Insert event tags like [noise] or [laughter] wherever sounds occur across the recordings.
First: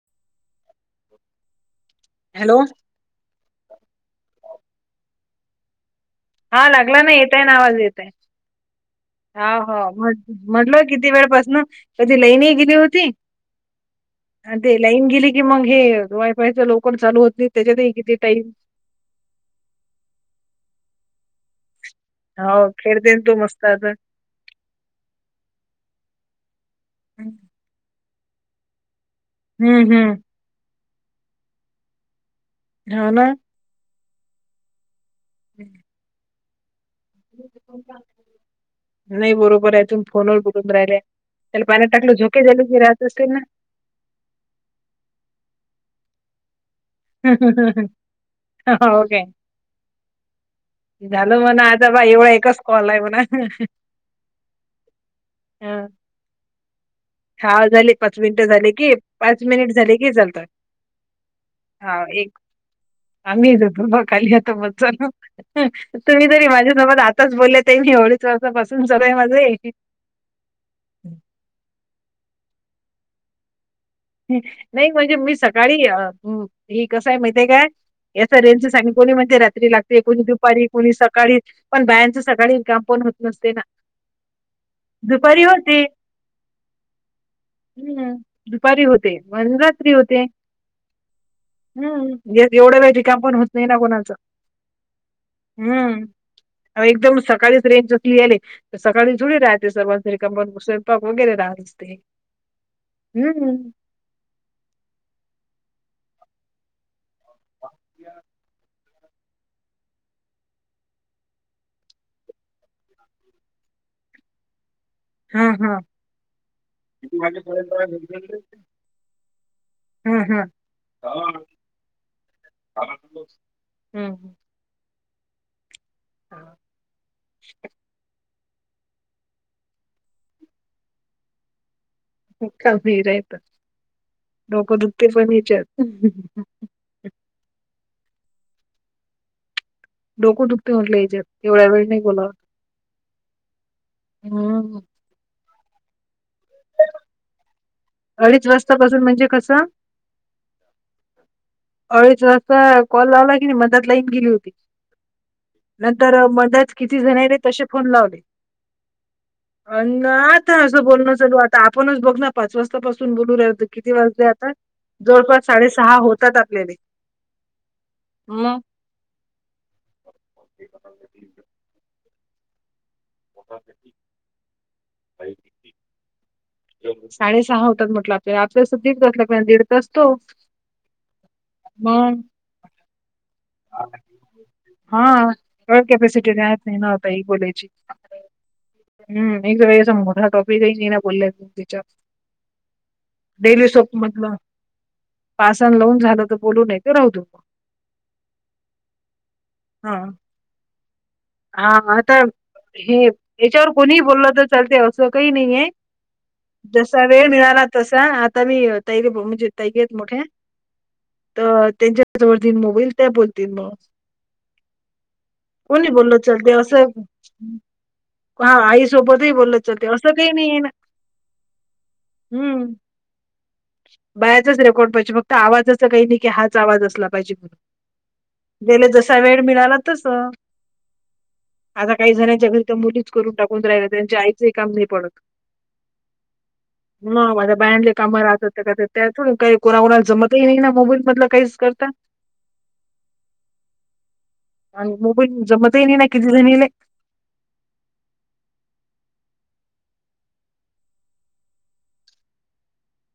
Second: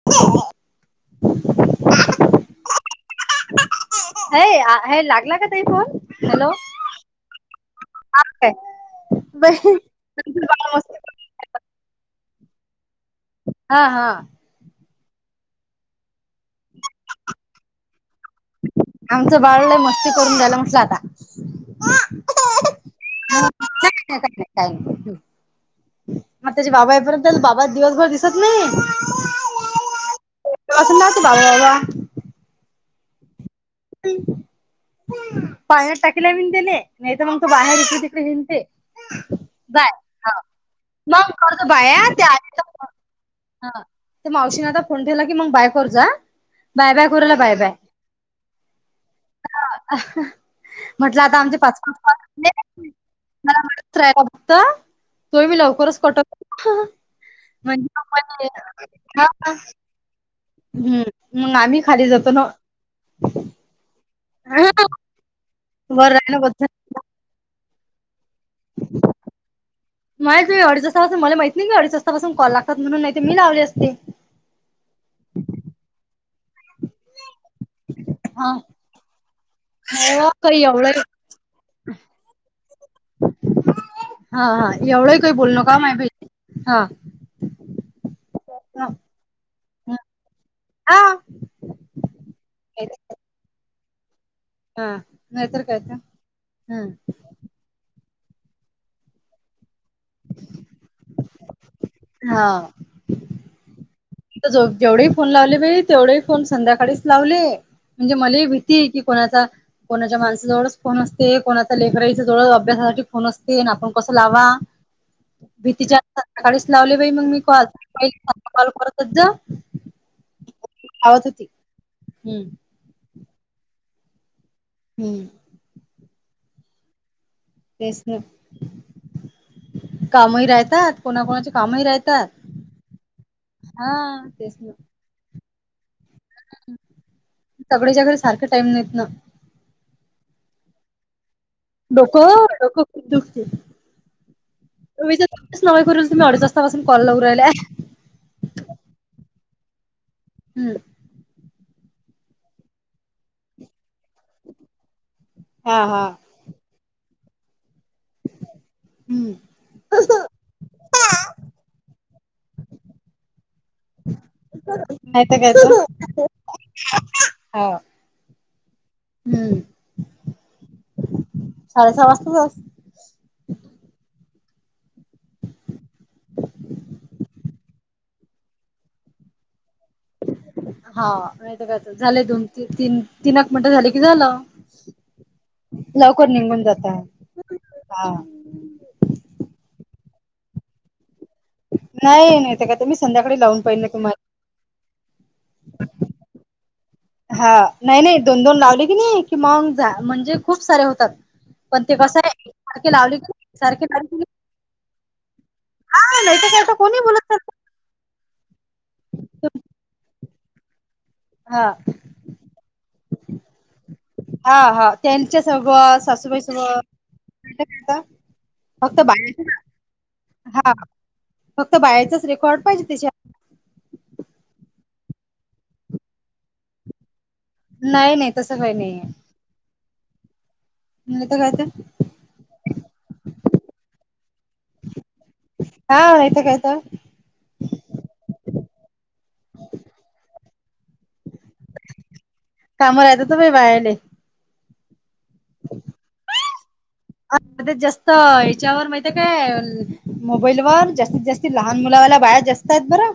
[unintelligible] Hello. हे हे लागला का ताई फोन हॅलो हा लागला ना येतंय ना आवाज येतंय. हा हा म्ह म्हटलो किती वेळ पासन ती लाईन एक गेली होती. हा हा. आणि ते लाईन गेली की मग हे वायफायच लोकण चालू होत नाही त्याच्यातही किती टाईम आमचं बाळ ले मस्ती करून दण उठलं आता हो खेळतेन तो मस्त आता थँक्यू मग त्याचे बाबा हम्म येईपर्यंत बाबा दिवसभर दिसत नाही. हम्म हम्म. वाचून दाखवू बाळवावा. हा ना. पाळण्यात टाकीलय मीन तीले. नाही तर मग तू बाहेर इकडे तिकडे हिंडते. नाही बरोबर आहे बाय तून फोनवर बोलून राहिले मग त्याला करतो पाळण्यात बाया टाकलं त्या झोके द्याले राहत असतील ना. हा ते मावशीने आता फोन ठेवला की मग बाइंकवर जा हा. हो काय. [unintelligible] झालं म्हणा आता बा एवढा एकच कॉल आहे म्हणा. [unintelligible] तोय बी लवकरच कटत. हा झाले पाच मिनिटं झाले की [unintelligible] पाच मिनिट झाले की चालतात हम्म मग आम्ही खाली जातो ना ओ. आम्हीच होतो म खाली आता मजा वर तुम्ही राहणं तरी बद्दल माझ्यासोबत आत. [unintelligible] माहित नाही अडीच वाजता पासून मले माहिती नाही ना अडीच वाजता पासुन कॉल लागतात म्हणून नाही त मी लावले असते. नाही म्हणजे मी सकाळी अ उ. ही कसय माहितेय काय याच हा रेंज च सांग कोणी म्हणते रात्री लागते कोणी हो काही दुपारी कोणी एवढं सक काळी पण बायांच सकाळी काम पण होत नसते ना. हा हा एवढंही काही दुपारी बोलू नका होते माय भई हा हा. हम्म. दुपारी होते मण रात्री होते. हा हम्म हेत एवढं वेळ रीकाम पण होत नाही ना कोणाचं. नाहीतर काय तर हम्म अहो हम्म एकदम सकाळीच रेंज इयेले. सकाळी जुडी राहते सर्वन रिकामं मंग स्वयंपाक वगैरे राहत असते. हा. हम्म. मी त जव जेवढही फोन लावले बई तेवढेही फोन संध्याकाळीच लावले म्हणजे मले ही भीती की कोणाचा कोणाच्या माणसाजवळच फोन असते कोणाच्या लेखराईच्या जवळच अभ्यासासाठी फोन असते आणि आपण कसं लावा. हा, हा. भीतीच्या मूळ सकाळीच लावले बाई मग मी कॉल [unintelligible] कॉल परत. हम्म लावत हम्म. होती हम्म हम्म. हम्म. [unintelligible] तेच तर कामही राहीतात कोणा कोणाचे कामही राहीतात. [unintelligible] तेच ना डोकं दुखत पण हच्यात सगळेच्या घरी सारखं टाईम नाहीत ना. डोक दुखत म्हटलं येच्यात. डोक हो डोक खूप दुखते. [unintelligible] हम्म. अडीज वाजता पाासून कॉल लाऊ राहिलाय. अडीच वाजतापासून म्हणजे कसं? हम्म. अडीच वाजता कॉल लावला की नाही मदत लाईन गेली होती हा हा नंतर मदत. किती जण रे तसे फोन लावले. हम्म ह ना आता असं बोलणं चालू आता आपणच बघ ना पाच वाजतापासून बोलू राहीलो किती वाजले आत ता नाही तर जवळपास काय तर साडेसहा होतात आपल्याले हा म. हम्म. [unintelligible] साडे सहा वाजतातच. [unintelligible] साडे सहा होतात म्हटलं आपल्याला [unintelligible] मग? [unintelligible] झाले की झालं हा त्यामुळं लवकर कॅपसिटी निघून राहात नाही जात ना हो ताई हा बोलायची. [unintelligible] नाही नाही ते काय तर मी संध्याकाळी लावून डेली पाहिल सोप तुम्हाला मधलं. पासन लावून झालं तर बोलू नाहीतर राहु देऊ. हा नाही नाही दोन दोन लावले की नाही कि मग जा हा म्हणजे खूप सारे होतात हा पण ते आता कसं आहे सारखे हे लावले की याच्यावर सारखे कोणीही लावले बोललं तर चालते असं काही नाही आहे. हा नाही तर काय तर कोणी जसा वेळ बोलत मिळाला तसा आता मी तैणजे तैकेत मोठे हा तर त्यांच्याच्यावरती मोबईल त्या बोलतील मग. हा हा त्यांच्या सोबत बोलत सासूबाई चालते असं सोबत हा आई फक्त सोबतही बाहेर बोलत चाते असं काही नाही आहे ना. हा फक्त बाहेरचाच रेकॉर्ड हम्म. पाहिजे त्याच्या. बायाचाच रेकॉर्ड पाहिजे फक्त आवाजचं काही नाही की हाच आवाज असला पाहिजे नाही नाही तसं म्हण काही गेले नाही जसा वेळ मिळाला तस. हो कायच आता काही जणांच्या घरी तर मुलीच करून टाकून राहिला त्यांच्या आईचं हे काम नाही पडत. हा माेत कायच ना माझ्या बयांले काम राहत होते का ते त्यातून काही कोणा कोणाला जमतही नाही ना मोबाईल मधलं काहीच करता. काय तरम बायने. आणि मग पण जमता येईल ना किती जण येलेय. अ जास्त हच्यावर माहिित काय? मोबाईल वर जास्तीत जास्ती लहान मुलावाला बाया जास्त आहेत बरं.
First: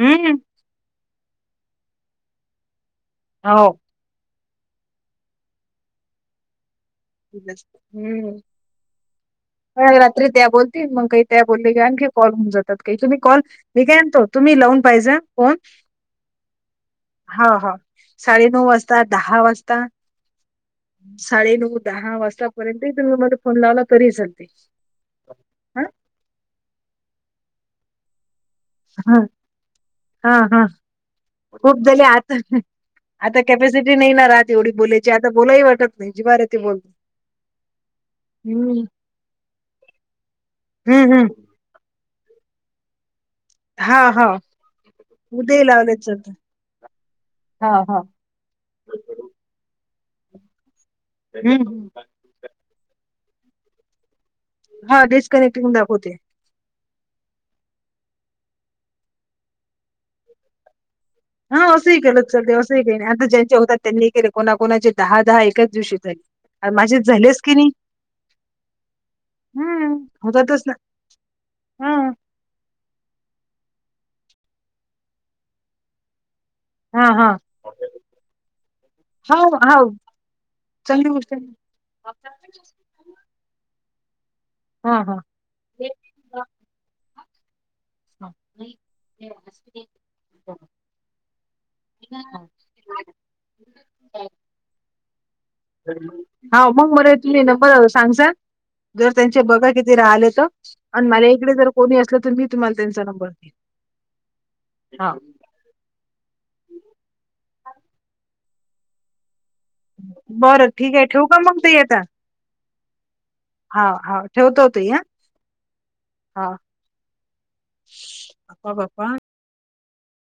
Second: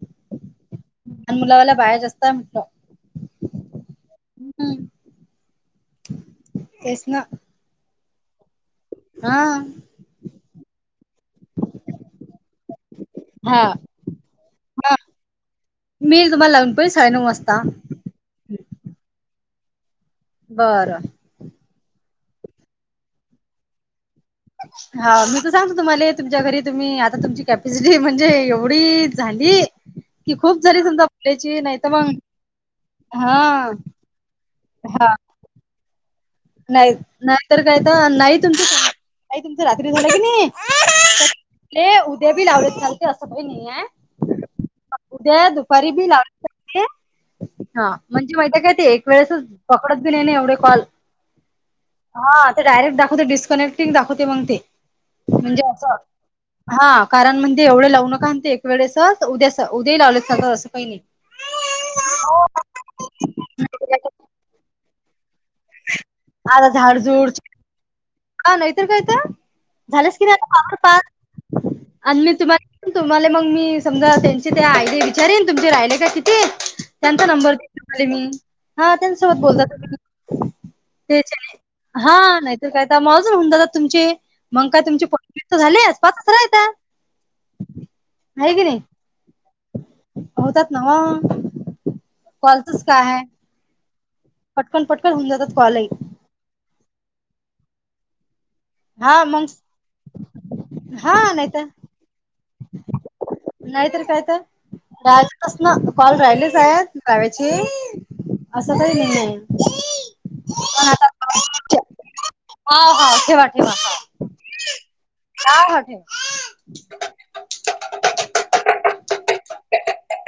हम्म लहान मुलावाला बाया जास्त म्हटत. हो हम् तेच ना हम्म हा का रात्री त्या बोलतील मग काही त्या बोलले घे आणखी कॉल होऊन जातात काही तुम्ही कॉल हा मी कायतो तुम्ही लावून हा पाहिजे कोण मी तुम्हाला लावून पई साडेनऊ वाजता. साडेनऊ वाजता दहा वाजता बरं साडे नऊ दहा वाजतापर्यंतही तुम्ही मध्ये फोन लावला तरी चालते. हा मी तर सांगतो हा तुम्हाला तुमच्या घरी तुम्ही आता तुमची कॅपॅसिटी म्हणजे एथोडी हा झाली. हा कि खूप हा झाली समजा आपल्याची नाही खूप तर झाले मग आता आता हा कॅपॅसिटी नाही ना राहत एवढी हा बोलायची आता बोलाही वाटत नाही. बोलून नाही नाहीतर कायत नाही तुम हम्म आई तुमचं रात्री झालं की हम्म हम्म नाही ले उद्या बी लावले [unintelligible] नाही आहे. हा हा उद्या उद्याही दुपारी लावलेत बी चालत लावले चालते हा हा म्हण माहिती काय एक वेळेसच पकडत बी नाही नाही एवढे कॉल हम् हम हा ते डायरेक्ट दाखवते डिस्कनेक्टिंग दाखवते मग ते हा म्हणजे डिस्कनेक्टिंग असं. दाखवते हा कारण म्हणजे एवढे लावू नका ते एक वेळेस उद्या उद्याही लावले सगळं असं काही नाही. हा असंही केलं लते असंही के नाही आता ज्यांचे होतात त्यांनीही केले कोणाकोणाचे दहा दहा एकाच दिवशी झाले. अर माझे झालेस की नाही. प नाही इतर का इ तर हम्म झालंस की नाही होतातच ना आता पा हा आणि मी तुम्हाला तुम्हाला मग मी समजा त्यांचे त्या आयडी विचारेन तुमचे राहिले का किती हा त्यांचा हा नंबरले मी हा त्यांच्यासोबत बोलत. चांगली तेच गोष्ट आहे हा नाहीत काय मग अजून होऊन दादा तुमचे मग काय हा तुमचे हा त झाली हा पाकसरायता आहे की नाही. ह होतात ना म कॉलचच काय आहे. पटकन पटकन हून जातात कॉल हाव मग मर तु नंबर सांग सा जर हा त्यांचे मग बघा किती राहिले तर आणि हा मला इकडे नाहीतर जर कोणी असलं तर मी तुम्हाला त्यांचा नंबर हा तस ना कॉल राहिलेच आहेत [unintelligible] असं काही नाहीये. बरं ठीक आहे ठेवू का मग ताई आता. हो हो ठेवा. ठेवा हाव, हाव ठेवतो ताई हा. हा हा ठेवा हाव. [unintelligible]